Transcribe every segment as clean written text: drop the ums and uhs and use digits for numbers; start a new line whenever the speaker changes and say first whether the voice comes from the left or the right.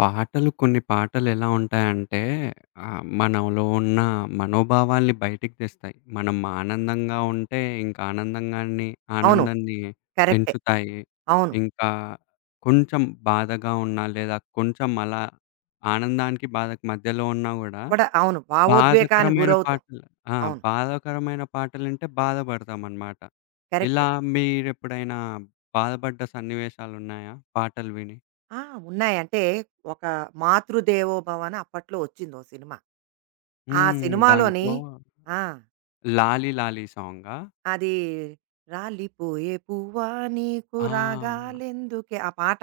left: పాటలు కొన్ని పాటలెలా ఉంటాయంటే, మనలో ఉన్న మనోభావాల్ని బయటికి తెస్తాయి. మనం ఆనందంగా ఉంటే ఇంకా
right: అవును.
left: ఆనందాన్ని
right: కరెక్టే.
left: పెంచుతాయి.
right: అవును.
left: ఇంకా కొంచెం బాధగా ఉన్నా, లేదా కొంచెం అలా ఆనందానికి, బాధకి మధ్యలో ఉన్నా గూడా
right: కూడా అవును. భావోద్వేగానికి
left: బాధాకరమైన
right: గురవుతాం.
left: పాటలు. ఆ!
right: అవును.
left: బాధాకరమైన పాటలింటే బాధపడతామనమాట. ఇలా
right: కరెక్టే.
left: మీరెప్పుడైనా బాధపడ్డ సన్నివేశాలున్నాయా పాటలు విని?
right: ఆ! ఉన్నాయి. అంటే ఒక 'మాతృదేవోభవ' అని అప్పట్లో వచ్చిందో సినిమా. ఆ
left: హ్మ్.
right: సినిమాలోని
left: దాంట్లో
right: ఆ!
left: 'లాలి లాలి' సాంగా?
right: అది 'రాలిపోయే పువ్వా నీకు
left: ఆ!
right: రాగాలెందుకే' ఆ పాట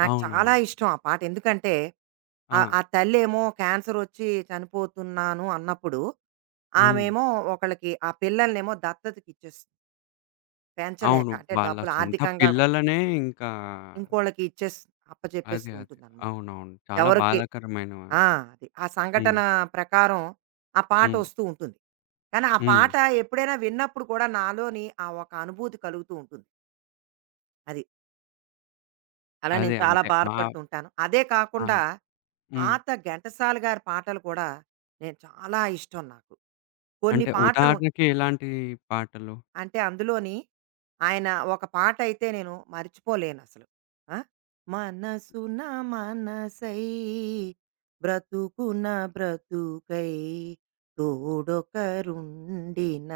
right: నాకు చాలా
left: అవునవును.
right: ఇష్టం ఆ పాట. ఎందుకంటే
left: ఆ!
right: ఆ తల్లేమో క్యాన్సరొచ్చి చనిపోతున్నాను అన్నప్పుడు,
left: హ్మ్.
right: ఆమేమో ఒకళ్ళకి ఆ పిల్లలనేమో దత్తతకిచ్చేస్తుంది. పెంచలేక.
left: అవును,
right: అంటే
left: వాళ్ళ
right: డబ్బులు
left: సొంత
right: ఆర్థికంగా
left: పిల్లలనే ఇంకా
right: ఇంకోళ్ళకి ఇచ్చేస్
left: అదే,
right: అప్పచెప్పేస్తూ
left: అదే.
right: ఉంటుందన్నమాట.
left: అవునవును, చాలా
right: ఎవరికి
left: బాధాకరమైన.
right: ఆ! అది. ఆ
left: హ్మ్.
right: సంఘటన ప్రకారం ఆ
left: హ్మ్.
right: పాటొస్తూ ఉంటుంది. కానీ ఆ
left: హ్మ్.
right: పాట ఎప్పుడైనా విన్నప్పుడు కూడా నాలోని ఆ ఒక అనుభూతి కలుగుతూ ఉంటుంది. అది. అలా
left: అదే,
right: నేను చాలా
left: అంటే ఆహ్,
right: బాధపడుతూ ఉంటాను. అదే
left: ఆ!
right: కాకుండా
left: హ్మ్.
right: పాత ఘంటసాల గారి పాటలు కూడా నేను చాలా ఇష్టం నాకు. కొన్ని
left: అంటే
right: పాటలు
left: ఉదాహరణకి ఎలాంటి పాటలు?
right: అంటే అందులోని ఆయన ఒక పాట అయితే నేను మర్చిపోలేనసలు. ఆ! మనసున మనసై బ్రతుకున బ్రతుకై తోడొకరుండిన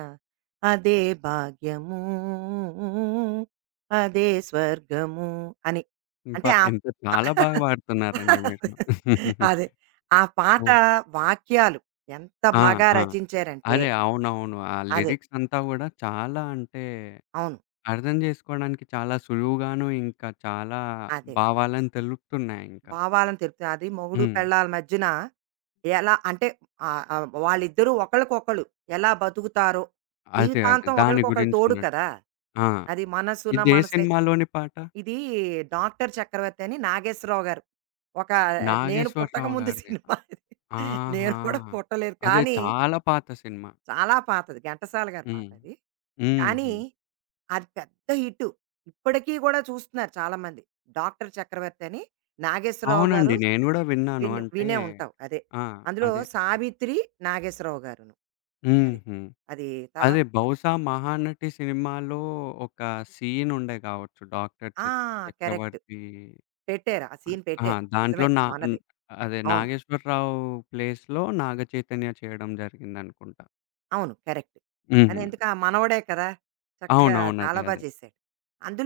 right: అదే భాగ్యము. అదే స్వర్గము అని.
left: ఇంప
right: అంటే ఆ
left: ఎంత చాలా బాగా పాడుతున్నారండి మీరు.
right: అదే. ఆ పాట
left: ఆ!
right: వాక్యాలు ఎంత
left: ఆ!
right: బాగా
left: ఆ!
right: రచించారంటే
left: అదే. అవునవును. ఆ
right: అదే.
left: లిరిక్స్ అంతా గూడా చాలా అంటే
right: అవును.
left: అర్థం జేసుకోవడానికి చాలా సులువుగాను, ఇంకా చాలా
right: అదే.
left: భావాలను తెలుపుతున్నాయింకా.
right: భావాలను తెలుపుతుంది. అది మొగుడు,
left: హ్మ్.
right: పెళ్ళాల మధ్యన ఎలా అంటే ఆహ్, ఆహ్, వాళ్ళిద్దరూ ఒకళ్ళకొకళ్ళు ఎలా బతుకుతారో,
left: అదే, అదే,
right: జీవితాంతం
left: దాని
right: ఒకళ్ళకొకళ్ళు తోడు
left: గురించున్నట్టు.
right: కదా!
left: ఆ!
right: అది మనసున
left: ఇది ఏ
right: మనసై
left: సినిమాలోని పాట?
right: ఇది 'డాక్టర్ చక్రవర్తి' అని నాగేశ్వరరావు గారు. ఒక నేను
left: నాగేశ్వరరావు
right: పుట్టకముందు
left: గారిదే.
right: సినిమా ఇది. నేను
left: ఆహా!
right: కూడా పుట్టలేదు.
left: అదే
right: కానీ
left: చాలా పాత సినిమా.
right: చాలా పాతది. ఘంటసాల గారి
left: హ్మ్.
right: పాటది. కానీ
left: హుహు.
right: అది పెద్ద హిట్టు. ఇప్పటికీ గూడా చూస్తున్నారు చాలామంది. 'డాక్టర్ చక్రవర్తి' అని నాగేశ్వరరావు
left: అవునండి,
right: గారు
left: నేను గూడా విన్నాను.
right: విని
left: అంటే
right: వినే ఉంటావు. అదే.
left: ఆ!
right: అందులో
left: అదే.
right: 'సావిత్రి' నాగేశ్వరరావు గారును. అది.
left: హుహు.
right: అది
left: అదే
right: తర్వాత
left: బహుశా 'మహానటి' సినిమాలో ఒక సీనుండే గావచ్చు. డాక్టర్ చ
right: ఆ! కరెక్ట్.
left: చక్రవర్తి.
right: పెట్టారు. ఆ
left: హ్మ్.
right: సీన్
left: ఆ!
right: పెట్టారు.
left: దాంట్లో
right: నిజమే
left: నా హ్మ్.
right: నువ్వన్నది.
left: అదే
right: అవును.
left: నాగేశ్వరరావు ప్లేస్‌లో నాగ చైతన్య చేయడం జరిగిందనుకుంటా.
right: అవును. కరెక్ట్. అది
left: హుహు.
right: ఎందుకు ఆ మనవడే కదా! చక్కగా
left: అవునవును, అదే,
right: చాలా బా
left: అదే.
right: చేశాడు.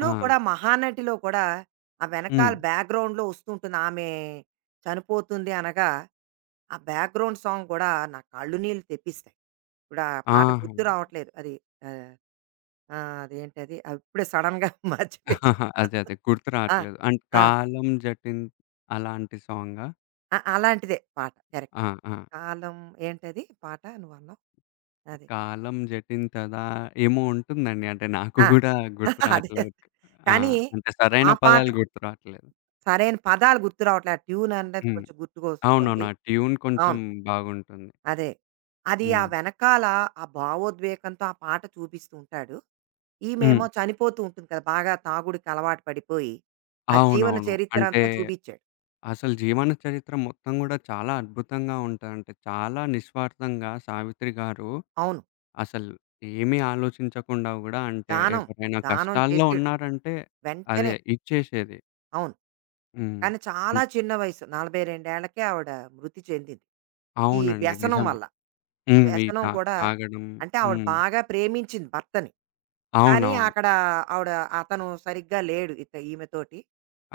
left: ఆ!
right: కూడా 'మహానటి'లో కూడా ఆ
left: హ్మ్.
right: వెనకాల బ్యాక్‌గ్రౌండ్‌లో వస్తూ ఉంటుంది. ఆమె చనిపోతుంది అనగా ఆ బ్యాక్‌గ్రౌండ్ సాంగ్ కూడా నా కళ్ళు నీళ్ళు తెప్పిస్తాయి. ఇప్పుడు ఆ పాట
left: ఆహా!
right: గుర్తు రావట్లేదు. అది ఆహ్, ఆహ్, అదేంటది? ఇప్పుడే సడెన్‌గా మర్చిపోయాను.
left: అదే, అదే, గుర్తు
right: ఆ!
left: రావట్లేదు. అంటే
right: ఆ!
left: 'కాలం జటిన్' అలాంటి సాంగా?
right: ఆ! అలాంటిదే పాట. కరెక్ట్.
left: ఆ! ఆ!
right: కాలం ఏంటది పాట నువ్వన్నావు? అది.
left: 'కాలం జటింతదా' ఏమో ఉంటుందండి. అంటే నాకు
right: ఆ!
left: గూడా గుర్తు
right: అదే.
left: రావట్లేదు. ఆ!
right: కానీ
left: అంటే సరైన
right: ఆ పాట
left: పదాలు
right: కు-
left: గుర్తు రావట్లేదు.
right: సరైన పదాలు గుర్తు రావట్లే. ఆ ట్యూన్ అనేది
left: హ్మ్.
right: కొంచెం
left: అవునవును,
right: గుర్తుకొస్తుంది.
left: ఆ ట్యూన్ కొంచెం
right: అవును.
left: బాగుంటుంది.
right: అదే. అది ఆ
left: హ్మ్.
right: వెనకాల ఆ భావోద్వేగంతో ఆ పాట చూపిస్తూ ఉంటాడు.
left: హ్మ్.
right: ఈమేమో చనిపోతూ ఉంటుంది కదా! బాగా తాగుడుకి అలవాటు పడిపోయి, ఆ జీవన
left: అవునవును.
right: చరిత్ర
left: అంటే
right: అంతా చూపించాడు.
left: అసలు జీవన చరిత్ర మొత్తం గూడా చాలా అద్భుతంగా ఉంటాయి. అంటే చాలా నిస్వార్థంగా సావిత్రి గారు
right: అవును.
left: అసలు ఏమీ ఆలోచించకుండా గూడా అంటే
right: దానం,
left: ఎవరైనా
right: దానం
left: కష్టాల్లో
right: చేసేయడం.
left: ఉన్నారంటే అదే
right: వెంటనే
left: ఇచ్చేసేది.
right: అవును.
left: హ్మ్.
right: కానీ చాలా
left: అన్
right: చిన్న వయసు. 42 ఆవిడ మృతి చెందింది. ఈ
left: అవునండి,
right: వ్యసనం
left: నిజమే.
right: వల్ల. ఆ
left: హ్మ్. ఈ
right: వ్యసనం
left: తా
right: కూడా
left: తాగడం.
right: అంటే ఆవిడ
left: హ్మ్.
right: బాగా ప్రేమించింది భర్తని. కానీ
left: అవునవును.
right: అక్కడ ఆవిడ అతను సరిగ్గా లేడు ఇత ఈమెతోటి.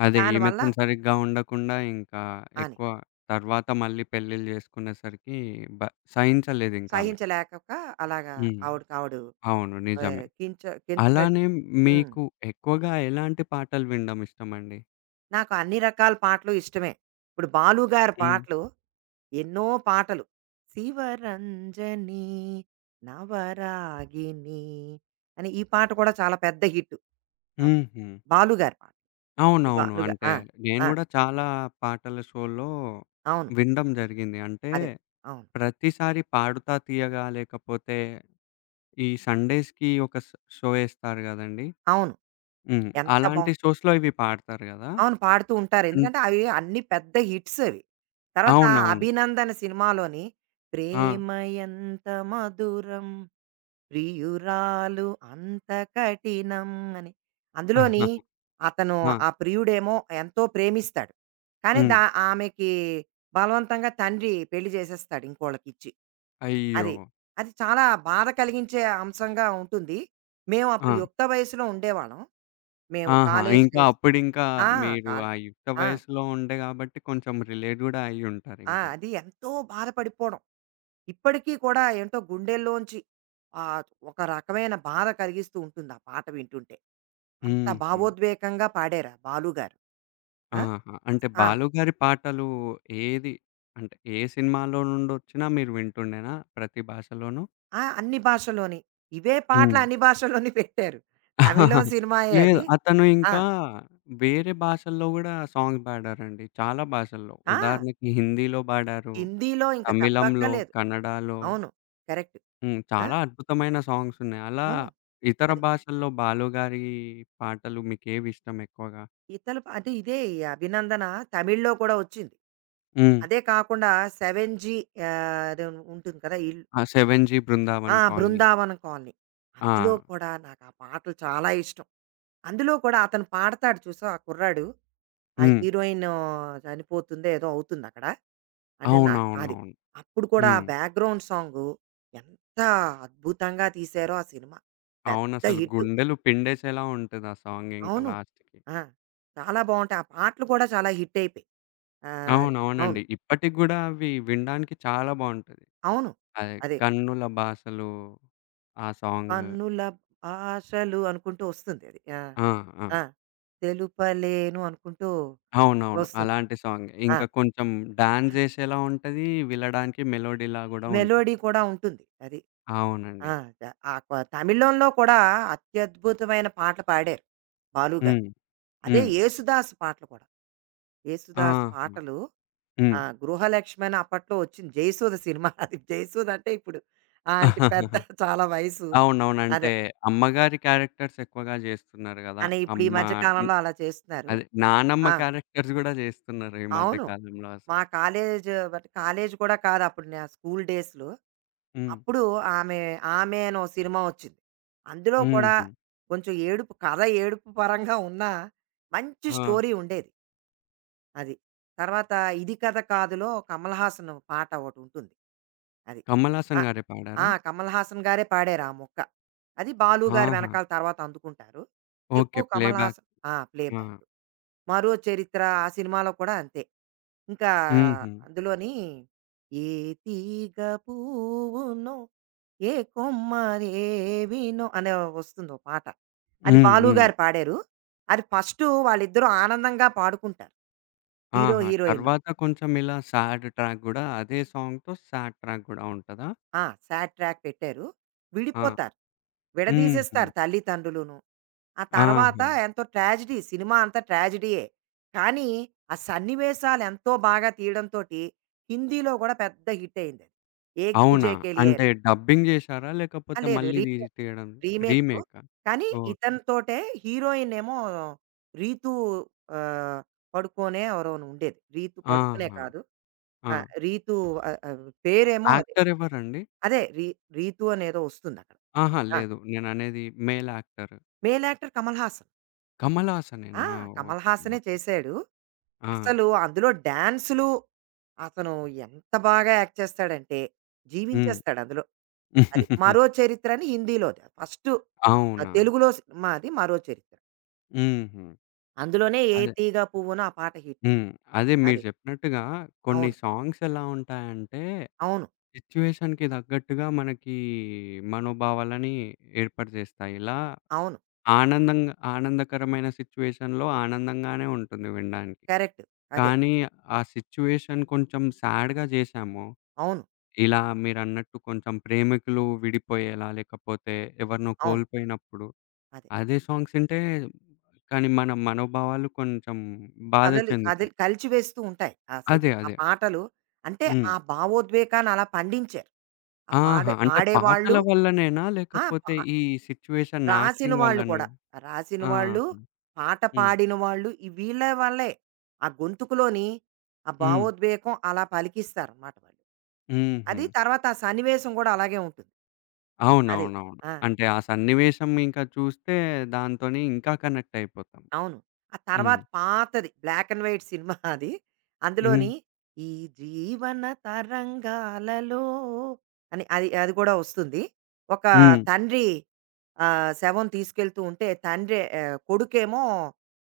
left: అదే
right: దానివల్ల
left: ఈమెతోని సరిగ్గా ఉండకుండా ఇంకా
right: అని
left: ఎక్కువ తర్వాత మళ్ళీ పెళ్ళిళ్ళు జేసుకునేసరికి బ సహించలేదింకామె.
right: సహించలేక అలాగా
left: హ్మ్.
right: ఆవిడకి ఆవిడ
left: అవును,
right: ఆహ్,
left: నిజమే.
right: కించ కించపరిచి
left: అలానే
right: హ్మ్.
left: మీకు ఎక్కువగా ఎలాంటి పాటలు వినడం ఇష్టమండి?
right: నాకు అన్ని రకాల పాటలు ఇష్టమే. ఇప్పుడు బాలు గారి
left: హ్మ్.
right: పాటలు ఎన్నో పాటలు. 'శివరంజని నవరాగిని' అని ఈ పాట కూడా చాలా పెద్ద హిట్. నాకు.
left: హుహు.
right: బాలు గారి పాట. ఈ
left: అవునవును.
right: బాలుగా
left: అంటే
right: ఆ!
left: నేను
right: ఆ!
left: గూడా చాలా పాటల షో‌లో
right: అవును.
left: వినడం జరిగింది. అంటే
right: అదే. అవును.
left: ప్రతిసారి 'పాడుతా తీయగా' లేకపోతే ఈ సండేస్‌కి ఒక ష్ షో ఎస్తారు గదండీ!
right: అవును.
left: హ్మ్.
right: ఎంత బావుం
left: అలాంటి షోస్‌లో ఇవి పాడతారు గదా!
right: అవును. పాడుతూ ఉంటారు.
left: హ్మ్.
right: ఎందుకంటే అవి అన్ని పెద్ద హిట్స్ అవి. తర్వాత
left: అవునవును.
right: 'అభినందన' సినిమాలోని
left: ఆ!
right: 'ప్రేమయంత మధురం' ప్రియురాలు అంత కఠినం అని. అందులోని అతను
left: ఆ!
right: ఆ ప్రియుడేమో ఎంతో ప్రేమిస్తాడు. కానీ
left: హ్మ్.
right: దా ఆమెకి బలవంతంగా తండ్రి పెళ్లి చేసేస్తాడు ఇంకోళ్ళకిచ్చి.
left: అయ్యో!
right: అది. అది చాలా బాధ కలిగించే అంశంగా ఉంటుంది. మేము
left: ఆ!
right: అప్పుడు యుక్త వయసులో ఉండేవాళ్ళం. మేము
left: ఆహా!
right: కాలేజ్
left: ఇంకా
right: డేస్
left: అప్పుడింకా
right: ఆ!
left: మీరు
right: కాల్
left: ఆ యుక్త
right: ఆ!
left: వయసులో ఉండే గాబట్టి కొంచెం రిలేట్ గూడా
right: ఆ!
left: అయ్యుంటారింకా.
right: అది ఎంతో బాధపడిపోవడం. ఇప్పటికీ కూడా ఏంటో గుండెల్లోంచి ఆహ్, ఒక రకమైన బాధ కలిగిస్తూ ఉంటుంది ఆ పాట వింటుంటే. అంత
left: హుహు.
right: భావోద్వేగంగా పాడారా బాలుగారు? ఆ!
left: ఆహా! అంటే
right: ఆ!
left: బాలుగారి పాటలు ఏది అంటే ఏ సినిమాలో నుండొచ్చినా మీరు వింటుండేనా ప్రతి భాషలోనూ?
right: ఆ! అన్ని భాషల్లోని. ఇవే పాటలు
left: హ్మ్.
right: అన్ని భాషల్లోని పెట్టారు. తమిళం సినిమాయే
left: లేదు,
right: అది.
left: అతను
right: ఆ!
left: ఇంకా వేరే భాషల్లో గూడా సాంగ్స్ పాడారండి. చాలా భాషల్లో.
right: ఆ!
left: ఉదాహరణకి హిందీలో పాడారు,
right: హిందీలో ఇంక
left: తమిళంలో,
right: చెప్పక్కర్లేదు.
left: కన్నడాలో.
right: అవును. కరెక్ట్.
left: హ్మ్.
right: ఆ!
left: చాలా అద్భుతమైన సాంగ్స్ ఉన్నాయి. అలా
right: అవును.
left: ఇతర
right: అదే.
left: భాషల్లో బాలు గారి పాటలు మీకేవి ఇష్టం ఎక్కువగా?
right: ఇతల ప- అంటే ఇదే ఈ 'అభినందన' తమిళ్లో కూడా వచ్చింది.
left: హ్మ్.
right: అదే కాకుండా 'సెవెన్‌జీ' అదే ఉంటుంది కదా! ఇల్లు.
left: ఆ! 'సెవెన్‌జీ
right: ఆ!
left: బృందావన్ కాలనీ'.
right: 'బృందావనం కాలనీ'.
left: ఆ!
right: అందులో కూడా నాకు ఆ పాటలు చాలా ఇష్టం. అందులో కూడా అతను పాడతాడు చూసావా ఆ కుర్రాడు. ఆ
left: హ్మ్.
right: హీరోయిన్ చనిపోతుందో ఏదో అవుతుందక్కడ. అంటే నాకు అది.
left: అవునవునవును.
right: అప్పుడు కూడా ఆ
left: హ్మ్.
right: బ్యాక్‌గ్రౌండ్ సాంగు ఎంత అద్భుతంగా తీశారో ఆ సినిమా. పెద్ద
left: అవునసలు
right: హిట్.
left: గుండెలు పిండేసేలా ఉంటది ఆ సాంగ్ ఇంకా
right: అవును.
left: లాస్ట్‌కి.
right: ఆ! చాలా బావుంటాయి. ఆ పాటలు కూడా చాలా హిట్ అయిపోయాయి. ఆహ్, అవును.
left: అవునవునండి, ఇప్పటికి గూడా అవి వినడానికి చాలా బావుంటది.
right: అవును.
left: అదే
right: అదే.
left: 'కన్నుల బాసలో' ఆ సాంగ్.
right: కన్నుల ఆశలు అనుకుంటూ వస్తుంది అది. ఆ!
left: ఆ! ఆ!
right: ఆ! తెలుపలేను అనుకుంటూ
left: అవునవును,
right: వస్తుంది.
left: అలాంటి సాంగే.
right: ఆ!
left: ఇంకా కొంచెం డాన్స్ జేసేలా ఉంటది. వినడానికి మెలోడీలా గూడా ఉంటది.
right: మెలోడీ కూడా ఉంటుంది. అది.
left: అవునండి.
right: ఆ! ద ఆ క తమిళంలో కూడా అత్యద్భుతమైన పాటలు పాడారు బాలు గారు.
left: హ్మ్.
right: అదే
left: హ్మ్.
right: యేసుదాస్ పాటలు కూడా. యేసుదాస్
left: ఆహా!
right: పాటలు
left: హ్మ్.
right: ఆ! 'గృహలక్ష్మి' అని అప్పట్లో వచ్చింది. 'జయసుధ' సినిమా అది. 'జయసుధ' అంటే ఇప్పుడు ఆంటీ పెద్ద చాలా వయసు.
left: అవునవును, అంటే
right: అదే.
left: అమ్మగారి క్యారెక్టర్స్ ఎక్కువగా జేస్తున్నారు గదా!
right: అని ఇప్పుడు ఈ
left: అమ్మ
right: మధ్య
left: హ్మ్.
right: కాలంలో అలా చేస్తున్నారు.
left: అదే నానమ్మ
right: ఆ!
left: క్యారెక్టర్స్ గూడా జేస్తున్నారు ఈ మధ్య
right: అవును.
left: కాలంలో
right: మా
left: అసలు.
right: కాలేజ్ బట్ కాలేజ్ కూడా కాదు అప్పుడు నా స్కూల్ డేస్‌లో.
left: హ్మ్.
right: అప్పుడు ఆమె 'ఆమె' అనో సినిమా వచ్చింది. అందులో కూడా
left: హుహు.
right: కొంచెం ఏడుపు కథ ఏడుపు పరంగా ఉన్నా మంచి
left: ఆ!
right: స్టోరీ ఉండేది అది. తర్వాత 'ఇది కథ కాదు'లో కమల్ హాసన్ పాట ఒకటుంటుంది. అది.
left: కమల్
right: ఆ!
left: హాసన్ గారే
right: ఆ!
left: పాడారా?
right: కమల్ హాసన్ గారే పాడారు ఆ మొక్క. అది బాలు గారు
left: ఆహా!
right: వెనకాల తర్వాత అందుకుంటారు.
left: ఓకే,
right: ఎక్కువ కమల్
left: ప్లేబ్యాక్.
right: హాసన్ ఆ! ప్లే
left: ఆ!
right: బ్యాక్. 'మరో చరిత్ర' ఆ సినిమాలో కూడా అంతే. ఇంకా
left: హుహు.
right: అందులోని ఏ తీగ పువ్వునో ఏ కొమ్మరేవినో అనే వస్తుంది ఓ పాట. అది
left: హ్మ్.
right: బాలు
left: హ్మ్.
right: గారు పాడారు. అది ఫస్టు వాళ్ళిద్దరూ ఆనందంగా పాడుకుంటారు. హీరో,
left: ఆహా!
right: హీరోయిన్.
left: తర్వాత కొంచెం ఇలా సాడ్ ట్రాక్ గూడా అదే సాంగ్‌తో సాడ్ ట్రాక్ గూడా ఉంటదా?
right: ఆ! సాడ్ ట్రాక్ పెట్టారు.
left: ఆ!
right: విడిపోతారు.
left: హుహు.
right: విడదీసేస్తారు తల్లిదండ్రులును. ఆ తర్వాత
left: ఆహా!
right: ఎంతో ట్రాజెడీ సినిమా అంతా ట్రాజెడీయే. కానీ ఆ సన్నివేశాలెంతో బాగా తీయడంతోటి హిందీలో గూడా పెద్ద హిట్ అయిందది. 'ఏక్
left: అవునా?
right: దూజే కే లియే'
left: అంటే
right: అని.
left: డబ్బింగ్ జేశారా?
right: ఆ!
left: లేకపోతే
right: లేదు.
left: మళ్ళీ రీ
right: రీమేక్.
left: తీయడం
right: రీమేకు.
left: రీమేకా?
right: కానీ
left: ఓకే.
right: ఇతనితోటే హీరోయిన్ ఏమో రీతూ ఆహ్, పడుకోనే ఎవరోను ఉండేది. రీతు పడుకోనే
left: ఆహా!
right: కాదు.
left: ఆ!
right: ఆ! రీతూ ఆహ్, ఆహ్, పేరేమో అదే.
left: యాక్టర్ ఎవరండి?
right: అదే రీ రీతు అనేదో వస్తుందక్కడ.
left: ఆహా!
right: ఆ!
left: లేదు, నేననేది male actor.
right: Male actor Kamal Haasan.
left: Kamal హాసనేనా?
right: ఆ! కమల్
left: ఓకే,
right: హాసనే
left: ఓకే.
right: చేశాడు.
left: ఆ!
right: అసలు అందులో డాన్సులు అతను ఎంత బాగా యాక్ట్ చేస్తాడంటే,
left: హ్మ్.
right: జీవించేస్తాడు అందులో. అది 'మరో చరిత్ర' అని హిందీలోది. ఫస్టు ఆ!
left: అవునా?
right: తెలుగులో సినిమా అది 'మరో చరిత్ర'.
left: హుహు.
right: అందులోనే 'ఏ
left: అదే.
right: తీగ పువ్వునో' ఆ పాట హిట్టు.
left: హ్మ్. అదే మీరు
right: అది.
left: జెప్పినట్టుగా కొన్ని
right: అవును.
left: సాంగ్స్ ఎలా ఉంటాయంటే,
right: అవును.
left: సిచ్యుయేషన్‌కి తగ్గట్టుగా మనకి మనోభావాలని ఏర్పాటు జేస్తాయి. ఇలా
right: అవును.
left: ఆనందంగా ఆనందకరమైన సిట్యుయేషన్‌లో ఆనందంగానే ఉంటుంది వినడానికి.
right: కరెక్ట్. అదే.
left: కానీ ఆ సిట్యుయేషన్ కొంచెం సాడ్‌గా జేశాము.
right: అవును.
left: ఇలా మీరన్నట్టు కొంచెం ప్రేమికులు విడిపోయేలా, లేకపోతే ఎవరినో
right: అవును.
left: కోల్పోయినప్పుడు,
right: అదే.
left: అదే సాంగ్స్ ఇంటే కానీ మన మనోభావాలు కొంచెం బాధ
right: కథలు కదిలి
left: చెందుతాయి.
right: కలిచివేస్తూ ఉంటాయి. ఆ సిన్
left: అదే,
right: ఆ
left: అదే.
right: పాటలు. అంటే
left: హ్మ్.
right: ఆ భావోద్వేగాన్ని అలా పండించారు. ఆ
left: ఆహా!
right: పాడే
left: అంటే పాటల
right: పాడేవాళ్ళు
left: వల్లనేనా?
right: ఆ! పా
left: లేకపోతే ఈ సిట్యుయేషన్
right: రాసిన
left: యాక్టింగ్
right: వాళ్ళు
left: వల్లనా?
right: కూడా. రాసిన
left: ఆహా!
right: వాళ్ళు, పాట
left: హ్మ్.
right: పాడిన వాళ్ళు ఈ వీళ్ళ వల్లే ఆ గొంతుకులోని ఆ
left: హ్మ్.
right: భావోద్వేగం అలా పలికిస్తారనమాట వాళ్ళు.
left: హుహు.
right: అది తర్వాత ఆ సన్నివేశం గూడా అలాగే ఉంటుంది. అది.
left: అవునవునవును,
right: ఆ!
left: అంటే ఆ సన్నివేశం ఇంకా చూస్తే దాంతోని ఇంకా కనెక్ట్ అయిపోతాం.
right: అవును. ఆ
left: హ్మ్.
right: తర్వాత పాతది బ్లాక్ అండ్ వైట్ సినిమా అది.
left: హ్మ్.
right: అందులోని ఈ జీవన తరంగాలలో అని అది అది కూడా వస్తుంది. ఒక
left: హ్మ్.
right: తండ్రి శవం తీసుకెళ్తూ ఉంటే తండ్రి కొడుకేమో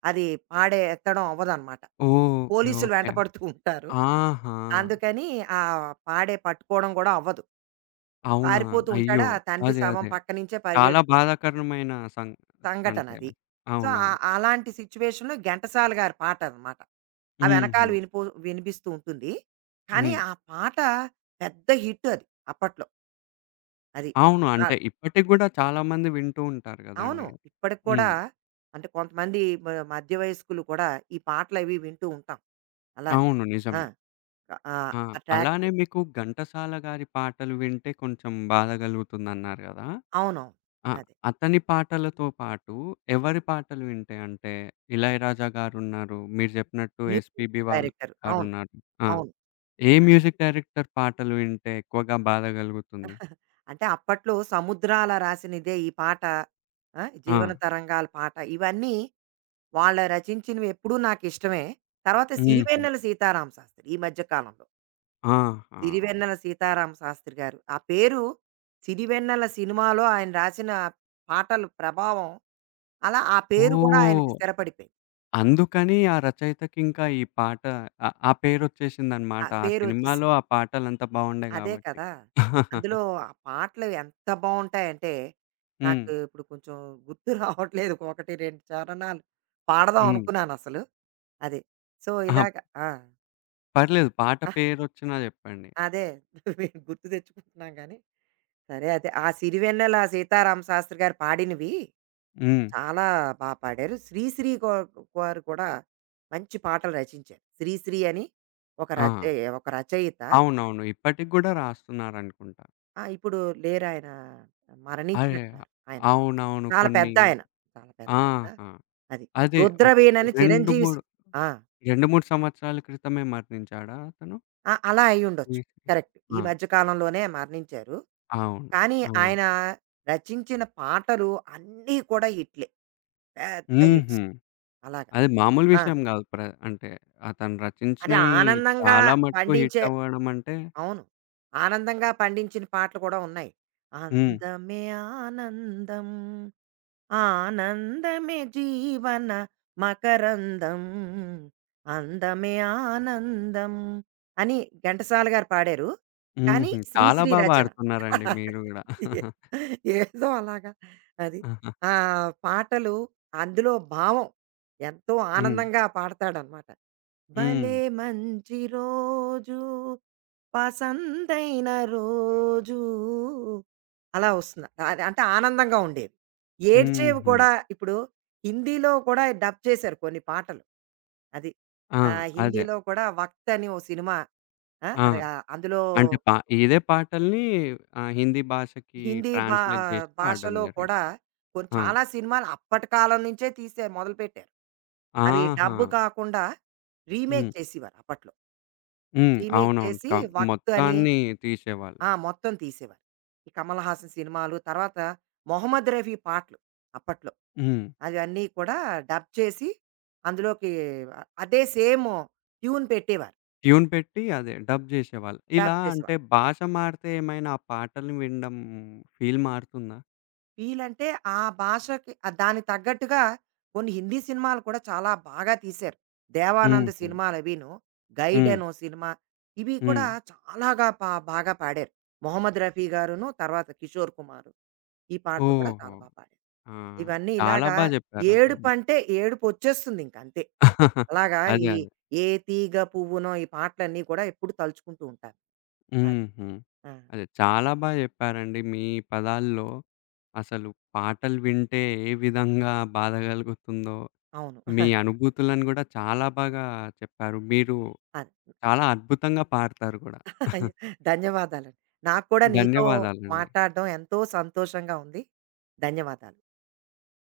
right: అది పాడె ఎత్తడం అవ్వదనమాట.
left: ఓకే,
right: పోలీసులు
left: ఓకే.
right: వెంటపడుతూ ఉంటారు.
left: ఆహా!
right: అందుకని ఆ పాడె పట్టుకోవడం కూడా అవ్వదు.
left: అవునా!
right: పారిపోతూ ఉంటాడు.
left: అయ్యో!
right: ఆ తండ్రి
left: అదే,
right: శవం
left: అదే,
right: పక్క నుంచే
left: చాలా
right: పరిగెడుతూ
left: బాధాకరమైన సం అంటే
right: సంఘటనది. సో,
left: అవునవును.
right: అలాంటి సిట్యుయేషన్‌లో ఘంటసాల గారి పాటనమాట. ఆ వెనకాల
left: హుహు.
right: వినిపో వినిపిస్తూ ఉంటుంది. కానీ
left: హ్మ్.
right: ఆ పాట పెద్ద హిట్ అది అప్పట్లో. అది.
left: అవును, అంటే
right: ఆ!
left: ఇప్పటికి గూడా చాలా మంది వింటూ ఉంటారు
right: అవును.
left: గదండీ.
right: ఇప్పటికి కూడా
left: హ్మ్.
right: అంటే కొంతమంది మ మధ్య వయస్కులు కూడా ఈ పాటలవి వింటూ ఉంటాం. అలాగా.
left: అవును,
right: ఆ!
left: నిజమే.
right: ఆహ్,
left: ఆ!
right: ఆ ట్రాక్స్.
left: అలానే మీకు ఘంటసాల గారి పాటలు వింటే కొంచెం బాధ గలుగుతుందన్నారు గదా!
right: అవునవును.
left: ఆ!
right: అదే.
left: అతని పాటలతో పాటు ఎవరి పాటలు వింటే అంటే 'ఇళయరాజా' గారున్నారు. మీరు చెప్పినట్టు
right: మ్యూజిక్
left: 'ఎస్‌పీబీ' వాళ్ళు
right: డైరెక్టర్. అవును.
left: గారున్నారు. ఆ!
right: అవును.
left: ఏ మ్యూజిక్ డైరెక్టర్ పాటలు వింటే ఎక్కువగా బాధ కలుగుతుంది?
right: అంటే అప్పట్లో 'సముద్రాల రాసినిదే ఈ పాట' ఆ!
left: ఆ!
right: 'జీవన తరంగాల పాట' ఇవన్నీ వాళ్ళ రచించినవి ఎప్పుడూ నాకిష్టమే. తర్వాత
left: హుహు.
right: సిరివెన్నెల సీతారామ శాస్త్రి ఈ మధ్య కాలంలో.
left: ఆహా!
right: సిరివెన్నెల సీతారామ శాస్త్రి గారు. ఆ పేరు సిరివెన్నెల సినిమాలో ఆయన రాసిన పాటలు ప్రభావం అలా ఆ పేరు కూడా ఆయనకి
left: ఓహ్!
right: స్థిరపడిపోయింది.
left: అందుకని ఆ రచయితకింకా ఈ పాట ఆ ఆ పేరొచ్చేసిందన్నమాట.
right: ఆ
left: ఆ సినిమాలో
right: పేరొచ్చేసింది.
left: ఆ పాటలంతా బావుండే
right: అదే
left: గాబట్టి.
right: కదా! అందులో ఆ పాటలు ఎంత బావుంటాయంటే
left: హ్మ్.
right: నాకు ఇప్పుడు కొంచెం గుర్తు రావట్లేదు. 1, 2 చరణాలు పాడదాం
left: హ్మ్.
right: అనుకున్నానసలు. అది. సో,
left: అహా!
right: ఇలాగ ఆ!
left: పర్లేదు, పాట
right: అహ్!
left: పేరొచ్చినా చెప్పండి.
right: అదే. గుర్తు తెచ్చుకుంటున్నాం గానీ సరే అదే. ఆ సిరివెన్నెల సీతారామ శాస్త్రి గారు పాడినవి
left: హ్మ్.
right: చాలా బా పాడారు. శ్రీశ్రీ గో గారు కూడా మంచి పాటలు రచించారు. శ్రీశ్రీ అని ఒక
left: ఆ!
right: రచయి ఒక రచయిత.
left: అవునవును, ఇప్పటికి గూడా రాస్తున్నారనుకుంటా.
right: ఆ! ఇప్పుడు లేరాయన
left: అదే.
right: మరణించినట్టున్నారు ఆయన.
left: అవునవును,
right: చాలా
left: కొన్ని
right: పెద్దాయన. చాలా పెద్దాయన.
left: ఆహా!
right: అది.
left: అదే ఒక్
right: 'రుద్రవీణ' అని
left: 2,
right: చిరంజీవి సి
left: 3
right: ఆ!
left: 2, 3 సంవత్సరాల క్రితమే మరణించాడా అతను?
right: ఆ! అలా అయ్యుండొచ్చు.
left: హుహు.
right: కరెక్ట్. ఈ
left: ఆ!
right: మధ్య కాలంలోనే మరణించారు.
left: అవును.
right: కానీ
left: ఆ!
right: ఆయన రచించిన పాటలు అన్నీ కూడా హిట్‌లే. పెద్ద
left: హుహు.
right: హిట్స్. అలాగా.
left: అది మామూలు
right: ఆ!
left: విషయం గాదు. ప్ర అంటే అతను
right: అంటే
left: రచించినయి
right: ఆనందంగా
left: చాలా మటుకు హిట్
right: పండించే
left: అవ్వడం అంటే.
right: అవును. ఆనందంగా పండించిన పాటలు కూడా ఉన్నాయి.
left: హ్మ్.
right: అందమే ఆనందం ఆనందమే జీవన మకరందం అందమే ఆనందం అని ఘంటసాల గారు పాడారు. కానీ
left: హుహు. చాలా
right: శ్రీశ్రీ
left: బా
right: రచన.
left: పాడుతున్నారండి మీరు గూడా.
right: ఏదో అలాగా అది.
left: ఆహా!
right: ఆ పాటలు అందులో భావం ఎంతో
left: హ్మ్.
right: ఆనందంగా పాడతాడనమాట.
left: హ్మ్.
right: భలే మంచి రోజు పసందైన రోజు అలా వస్తుంది. అది అంటే ఆనందంగా ఉండేవి. ఏడ్చేవి
left: హుహు.
right: కూడా ఇప్పుడు హిందీలో కూడా డబ్ చేశారు కొన్ని పాటలు. అది.
left: ఆ!
right: ఆ!
left: అదే.
right: హిందీలో కూడా 'వక్త్' అని ఓ సినిమా ఆ!
left: ఆ!
right: అది అందులో
left: అంటే పా ఇదే పాటల్ని హిందీ భాషకి
right: హిందీ భా
left: ట్రాన్స్‌లేట్ జేసి పాడడం
right: భాషలో
left: జరిగింది.
right: కూడా కొన్ని
left: ఆ!
right: చాలా సినిమాలు అప్పటి కాలం నుంచే తీశారు మొదలుపెట్టారు. అవి
left: ఆహా!
right: డబ్ కాకుండా
left: హ్మ్.
right: రీమేక్ చేసేవారు అప్పట్లో.
left: హ్మ్.
right: రీమేక్
left: అవునవును.
right: చేసి
left: కం
right: 'వక్త్' అని
left: మొత్తాన్ని తీసేవాళ్ళు.
right: ఆ! మొత్తం తీసేవారు. ఈ కమల్ హాసన్ సినిమాలు తర్వాత మొహమ్మద్ రఫీ పాటలు అప్పట్లో.
left: హ్మ్.
right: అవన్నీ కూడా డబ్ చేసి అందులోకి అదే సేమ్ ట్యూన్ పెట్టేవారు
left: ట్యూన్ పెట్టి అదే డబ్ జేసేవాళ్ళు. ఇలా
right: డబ్
left: అంటే
right: చేసేవారు
left: భాష మారితే ఏమైనా ఆ పాటలు వినడం ఫీల్ మారుతుందా?
right: వీళ్ళంటే ఆ భాషకి ఆ దానికి తగ్గట్టుగా కొన్ని హిందీ సినిమాలు కూడా చాలా బాగా తీశారు
left: హుహు.
right: దేవానంద్
left: హ్మ్.
right: సినిమాలు అవిను గైడ్
left: హ్మ్.
right: అనో సినిమా ఇవి కూడా
left: హ్మ్.
right: చాలాగా పా బాగా పాడారు మొహమ్మద్ రఫీ గారును తర్వాత కిషోర్ కుమార్ ఈ పాటలు కూడా
left: ఓహో!
right: చాలా బాగా పాడారు
left: ఆ!
right: ఇవన్నీ
left: చాలా
right: ఇలాగా
left: బా జెప్పారసలు.
right: ఏడుపు అంటే ఏడుపు వచ్చేస్తుంది ఇంక అంతే అలాగా
left: అదే,
right: ఈ
left: అదే.
right: 'ఏ తీగ పువ్వునో' ఈ పాటలన్నీ కూడా ఎప్పుడు తలుచుకుంటూ ఉంటాను. అది.
left: హుహు.
right: ఆ!
left: అదే చాలా బా జెప్పారండి. మీ పదాల్లో అసలు పాటలు వింటే ఏ విధంగా బాధ కలుగుతుందో,
right: అవును.
left: మీ అనుభూతులను గూడా చాలా బాగా చెప్పారు. మీరు
right: అది.
left: చాలా అద్భుతంగా పాడతారు గూడా.
right: అయ్యో, ధన్యవాదాలండి. నాకు కూడా నీతో
left: ధన్యవాదాలండి.
right: మాట్లాడడం ఎంతో సంతోషంగా ఉంది. ధన్యవాదాలు.